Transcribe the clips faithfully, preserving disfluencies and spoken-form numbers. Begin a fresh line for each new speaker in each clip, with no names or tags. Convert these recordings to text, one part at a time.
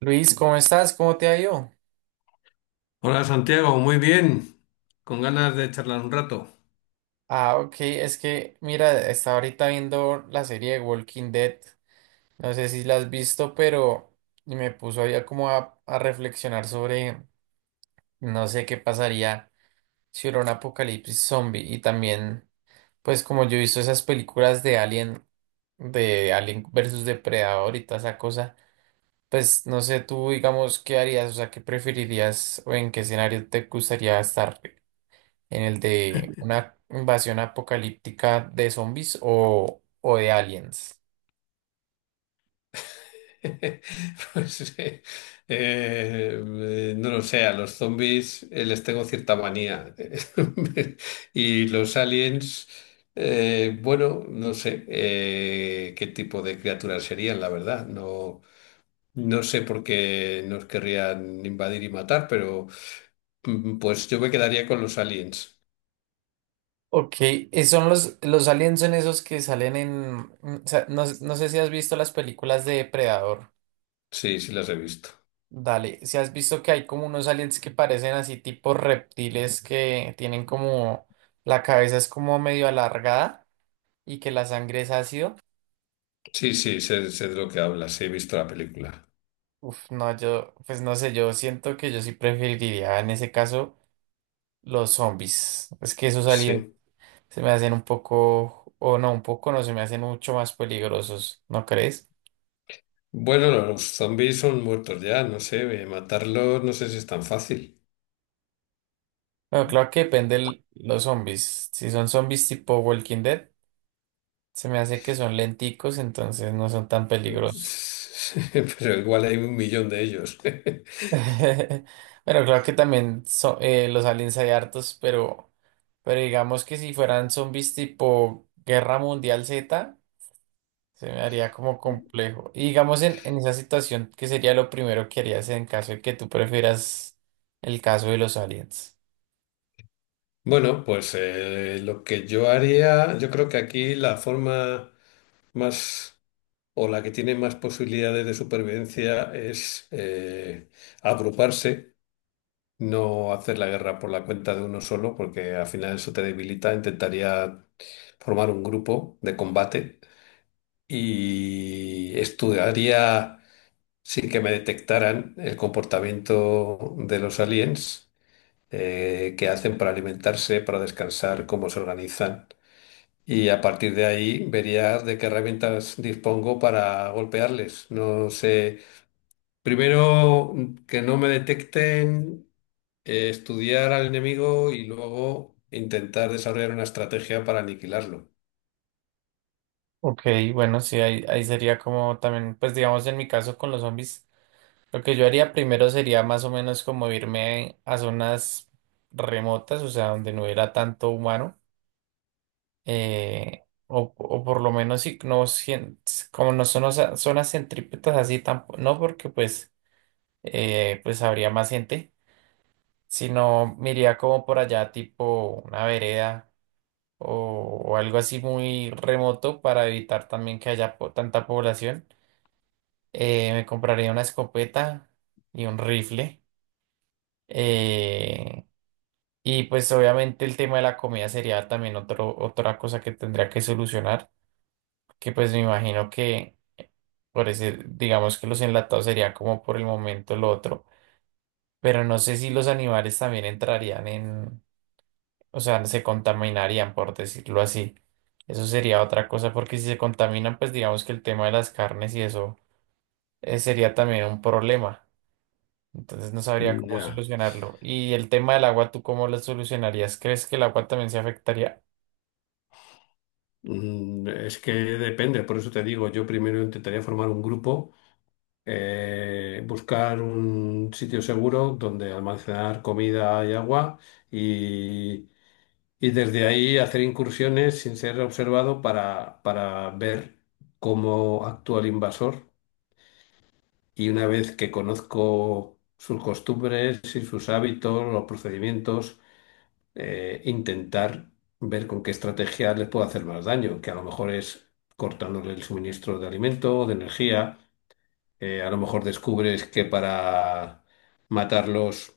Luis, ¿cómo estás? ¿Cómo te ha ido?
Hola Santiago, muy bien, con ganas de charlar un rato.
Ah, ok, es que mira, estaba ahorita viendo la serie de Walking Dead. No sé si la has visto, pero me puso allá como a, a reflexionar sobre no sé qué pasaría si hubiera un apocalipsis zombie. Y también, pues como yo he visto esas películas de Alien, de Alien versus Depredador y toda esa cosa, pues no sé tú, digamos, qué harías, o sea, qué preferirías o en qué escenario te gustaría estar, en el de una invasión apocalíptica de zombies o, o de aliens.
Pues eh, eh, no lo sé, a los zombies eh, les tengo cierta manía. Y los aliens, eh, bueno, no sé, eh, qué tipo de criaturas serían, la verdad. No, no sé por qué nos querrían invadir y matar, pero mm, pues yo me quedaría con los aliens.
Ok, eh, son los, los aliens son esos que salen en... mm, o sea, no, no sé si has visto las películas de Depredador.
Sí, sí las he visto.
Dale, si has visto que hay como unos aliens que parecen así tipo reptiles que tienen como... La cabeza es como medio alargada y que la sangre es ácido.
Sí, sí, sé, sé de lo que hablas, sí, he visto la película.
Uf, no, yo, pues no sé, yo siento que yo sí preferiría en ese caso los zombies. Es que esos aliens...
Sí.
Se me hacen un poco, o no, un poco no, se me hacen mucho más peligrosos, ¿no crees?
Bueno, no, los zombies son muertos ya, no sé, eh, matarlos no sé si es tan fácil.
Bueno, claro que depende el- los zombies. Si son zombies tipo Walking Dead, se me hace que son lenticos, entonces no son tan peligrosos.
Pero igual hay un millón de ellos.
Bueno, claro que también so- eh, los aliens hay hartos, pero, pero digamos que si fueran zombies tipo Guerra Mundial Z, se me haría como complejo. Y digamos en, en esa situación, ¿qué sería lo primero que harías en caso de que tú prefieras el caso de los aliens?
Bueno, pues eh, lo que yo haría, yo creo que aquí la forma más o la que tiene más posibilidades de supervivencia es, eh, agruparse, no hacer la guerra por la cuenta de uno solo, porque al final eso te debilita. Intentaría formar un grupo de combate y estudiaría sin que me detectaran el comportamiento de los aliens, eh, qué hacen para alimentarse, para descansar, cómo se organizan. Y a partir de ahí vería de qué herramientas dispongo para golpearles. No sé, primero, mm, que no me detecten, eh, estudiar al enemigo y luego intentar desarrollar una estrategia para aniquilarlo.
Ok, bueno, sí, ahí, ahí sería como también, pues digamos en mi caso con los zombies, lo que yo haría primero sería más o menos como irme a zonas remotas, o sea, donde no hubiera tanto humano. eh, o, o por lo menos si no sien- como no son osa- zonas centrípetas así tampoco, no porque pues eh, pues habría más gente, sino me iría como por allá tipo una vereda o, o algo así muy remoto para evitar también que haya po- tanta población. Eh, me compraría una escopeta y un rifle. eh, y pues obviamente el tema de la comida sería también otro, otra cosa que tendría que solucionar, que pues me imagino que... Por decir, digamos que los enlatados sería como por el momento el otro, pero no sé si los animales también entrarían en, o sea, se contaminarían, por decirlo así. Eso sería otra cosa, porque si se contaminan, pues digamos que el tema de las carnes y eso eh, sería también un problema. Entonces no sabría cómo
Ya.
solucionarlo. Y el tema del agua, ¿tú cómo lo solucionarías? ¿Crees que el agua también se afectaría?
Mm, Es que depende, por eso te digo, yo primero intentaría formar un grupo, eh, buscar un sitio seguro donde almacenar comida y agua y, y desde ahí hacer incursiones sin ser observado para, para ver cómo actúa el invasor y una vez que conozco sus costumbres y sus hábitos, los procedimientos, eh, intentar ver con qué estrategia les puedo hacer más daño, que a lo mejor es cortándole el suministro de alimento o de energía, eh, a lo mejor descubres que para matarlos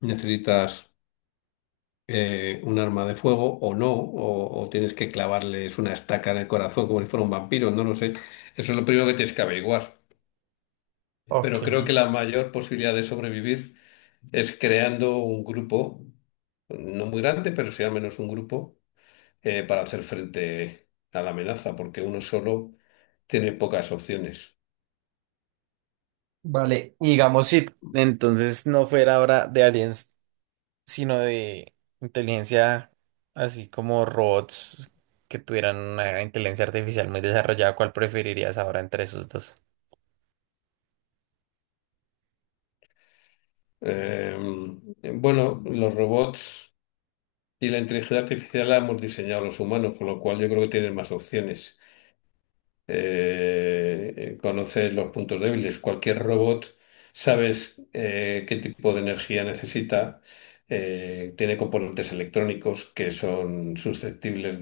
necesitas, eh, un arma de fuego o no, o, o tienes que clavarles una estaca en el corazón como si fuera un vampiro, no lo sé. Eso es lo primero que tienes que averiguar.
Ok.
Pero creo que la mayor posibilidad de sobrevivir es creando un grupo, no muy grande, pero sí al menos un grupo, eh, para hacer frente a la amenaza, porque uno solo tiene pocas opciones.
Vale, y digamos si entonces no fuera ahora de aliens, sino de inteligencia, así como robots que tuvieran una inteligencia artificial muy desarrollada, ¿cuál preferirías ahora entre esos dos?
Eh, bueno, los robots y la inteligencia artificial la hemos diseñado los humanos, con lo cual yo creo que tienen más opciones. Eh, conoces los puntos débiles. Cualquier robot sabes, eh, qué tipo de energía necesita. Eh, tiene componentes electrónicos que son susceptibles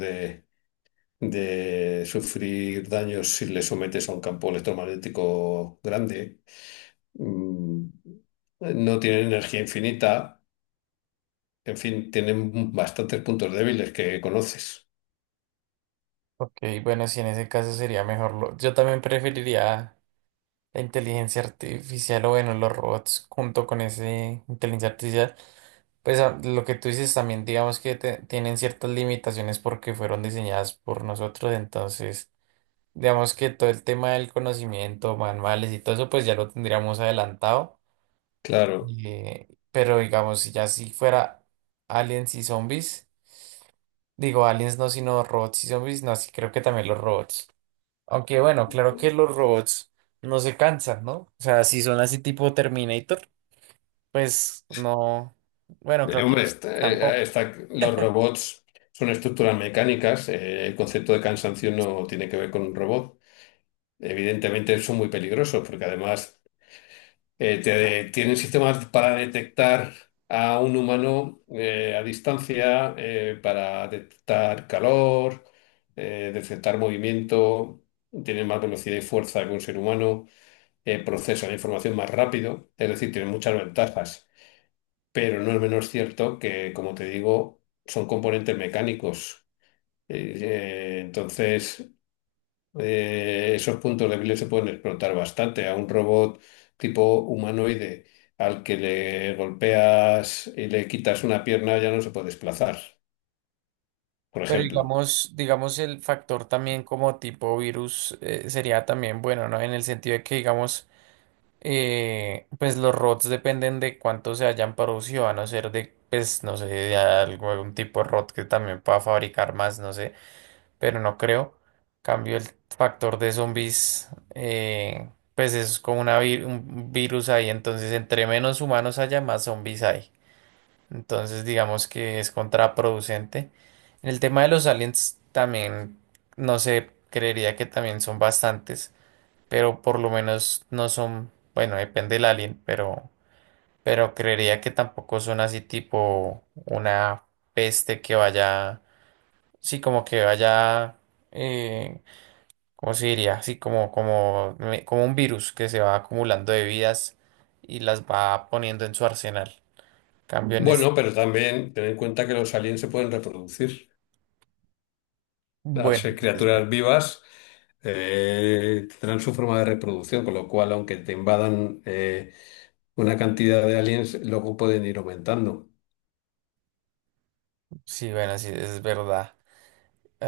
de sufrir daños si le sometes a un campo electromagnético grande. Mm, No tienen energía infinita, en fin, tienen bastantes puntos débiles que conoces.
Ok, bueno, si en ese caso sería mejor. lo- Yo también preferiría la inteligencia artificial o bueno, los robots junto con ese inteligencia artificial. Pues ah, lo que tú dices también, digamos que te- tienen ciertas limitaciones porque fueron diseñadas por nosotros, entonces digamos que todo el tema del conocimiento, manuales y todo eso, pues ya lo tendríamos adelantado.
Claro.
Eh, pero digamos, si ya si fuera aliens y zombies, digo aliens no, sino robots y zombies, no, sí creo que también los robots. Aunque bueno, claro que los robots no se cansan, ¿no? O sea, si son así tipo Terminator, pues no. Bueno,
Eh,
claro que
Hombre,
los
está-
zombies
eh,
tampoco.
está- los robots son estructuras mecánicas, eh, el concepto de cansancio no tiene que ver con un robot. Evidentemente son muy peligrosos porque además, eh, te- tienen sistemas para detectar a un humano eh, a distancia, eh, para detectar calor, eh, detectar movimiento, tienen más velocidad y fuerza que un ser humano, eh, procesan la información más rápido, es decir, tienen muchas ventajas, pero no es menos cierto que, como te digo, son componentes mecánicos. Eh, eh, entonces, eh, esos puntos débiles se pueden explotar bastante. A un robot tipo humanoide al que le golpeas y le quitas una pierna ya no se puede desplazar, por
Pero
ejemplo.
digamos, digamos el factor también como tipo virus eh, sería también bueno, ¿no? En el sentido de que digamos eh, pues los R O Ts dependen de cuánto se hayan producido, a no ser de, pues no sé, de algo, algún tipo de R O T que también pueda fabricar más, no sé, pero no creo. Cambio el factor de zombies, eh, pues es como una vi- un virus ahí, entonces entre menos humanos haya, más zombies hay. Entonces digamos que es contraproducente. En el tema de los aliens también, no sé, creería que también son bastantes, pero por lo menos no son, bueno, depende del alien, pero, pero creería que tampoco son así tipo una peste que vaya, sí, como que vaya, eh, ¿cómo se diría? Así como, como, me- como un virus que se va acumulando de vidas y las va poniendo en su arsenal. Cambio en es,
Bueno, pero también ten en cuenta que los aliens se pueden reproducir. Al
bueno,
ser
sí, es ver-
criaturas vivas, eh, tendrán su forma de reproducción, con lo cual, aunque te invadan, eh, una cantidad de aliens, luego pueden ir aumentando.
sí, bueno, sí, es verdad.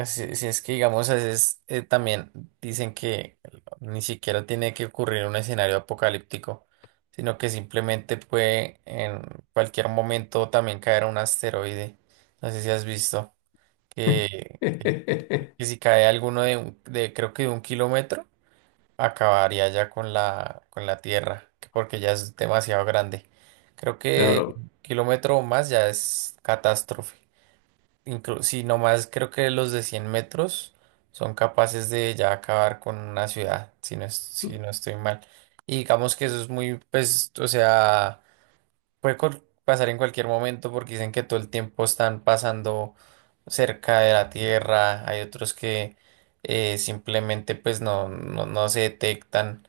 Si, si es que, digamos, a veces eh, también dicen que ni siquiera tiene que ocurrir un escenario apocalíptico, sino que simplemente puede en cualquier momento también caer un asteroide. No sé si has visto que, que si cae alguno de, un- de creo que de un kilómetro, acabaría ya con la, con la Tierra, que porque ya es demasiado grande. Creo que
Claro.
un kilómetro o más ya es catástrofe inclu- sí, nomás creo que los de cien metros son capaces de ya acabar con una ciudad, si no, es- si no estoy mal. Y digamos que eso es muy, pues, o sea, puede col- pasar en cualquier momento porque dicen que todo el tiempo están pasando cerca de la Tierra, hay otros que eh, simplemente pues no, no, no se detectan.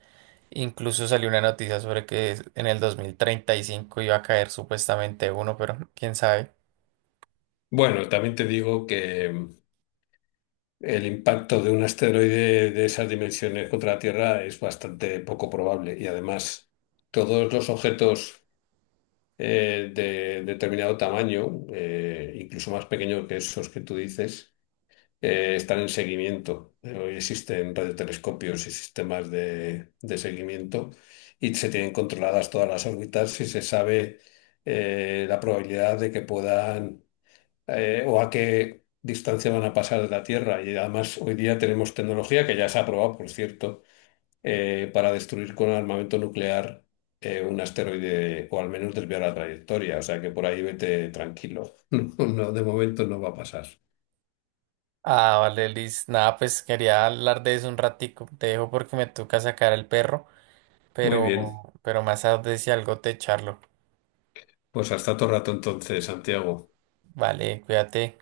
Incluso salió una noticia sobre que en el dos mil treinta y cinco iba a caer supuestamente uno, pero quién sabe.
Bueno, también te digo que el impacto de un asteroide de esas dimensiones contra la Tierra es bastante poco probable y además todos los objetos, eh, de determinado tamaño, eh, incluso más pequeños que esos que tú dices, eh, están en seguimiento. Eh, Hoy existen radiotelescopios y sistemas de, de seguimiento y se tienen controladas todas las órbitas y se sabe, eh, la probabilidad de que puedan, eh, o a qué distancia van a pasar de la Tierra. Y además hoy día tenemos tecnología que ya se ha probado, por cierto, eh, para destruir con armamento nuclear eh, un asteroide o al menos desviar la trayectoria. O sea que por ahí vete tranquilo. No, de momento no va a pasar.
Ah, vale, Liz. Nada, pues quería hablar de eso un ratico. Te dejo porque me toca sacar al perro,
Muy bien,
pero, pero más tarde si algo te charlo.
pues hasta otro rato entonces, Santiago.
Vale, cuídate.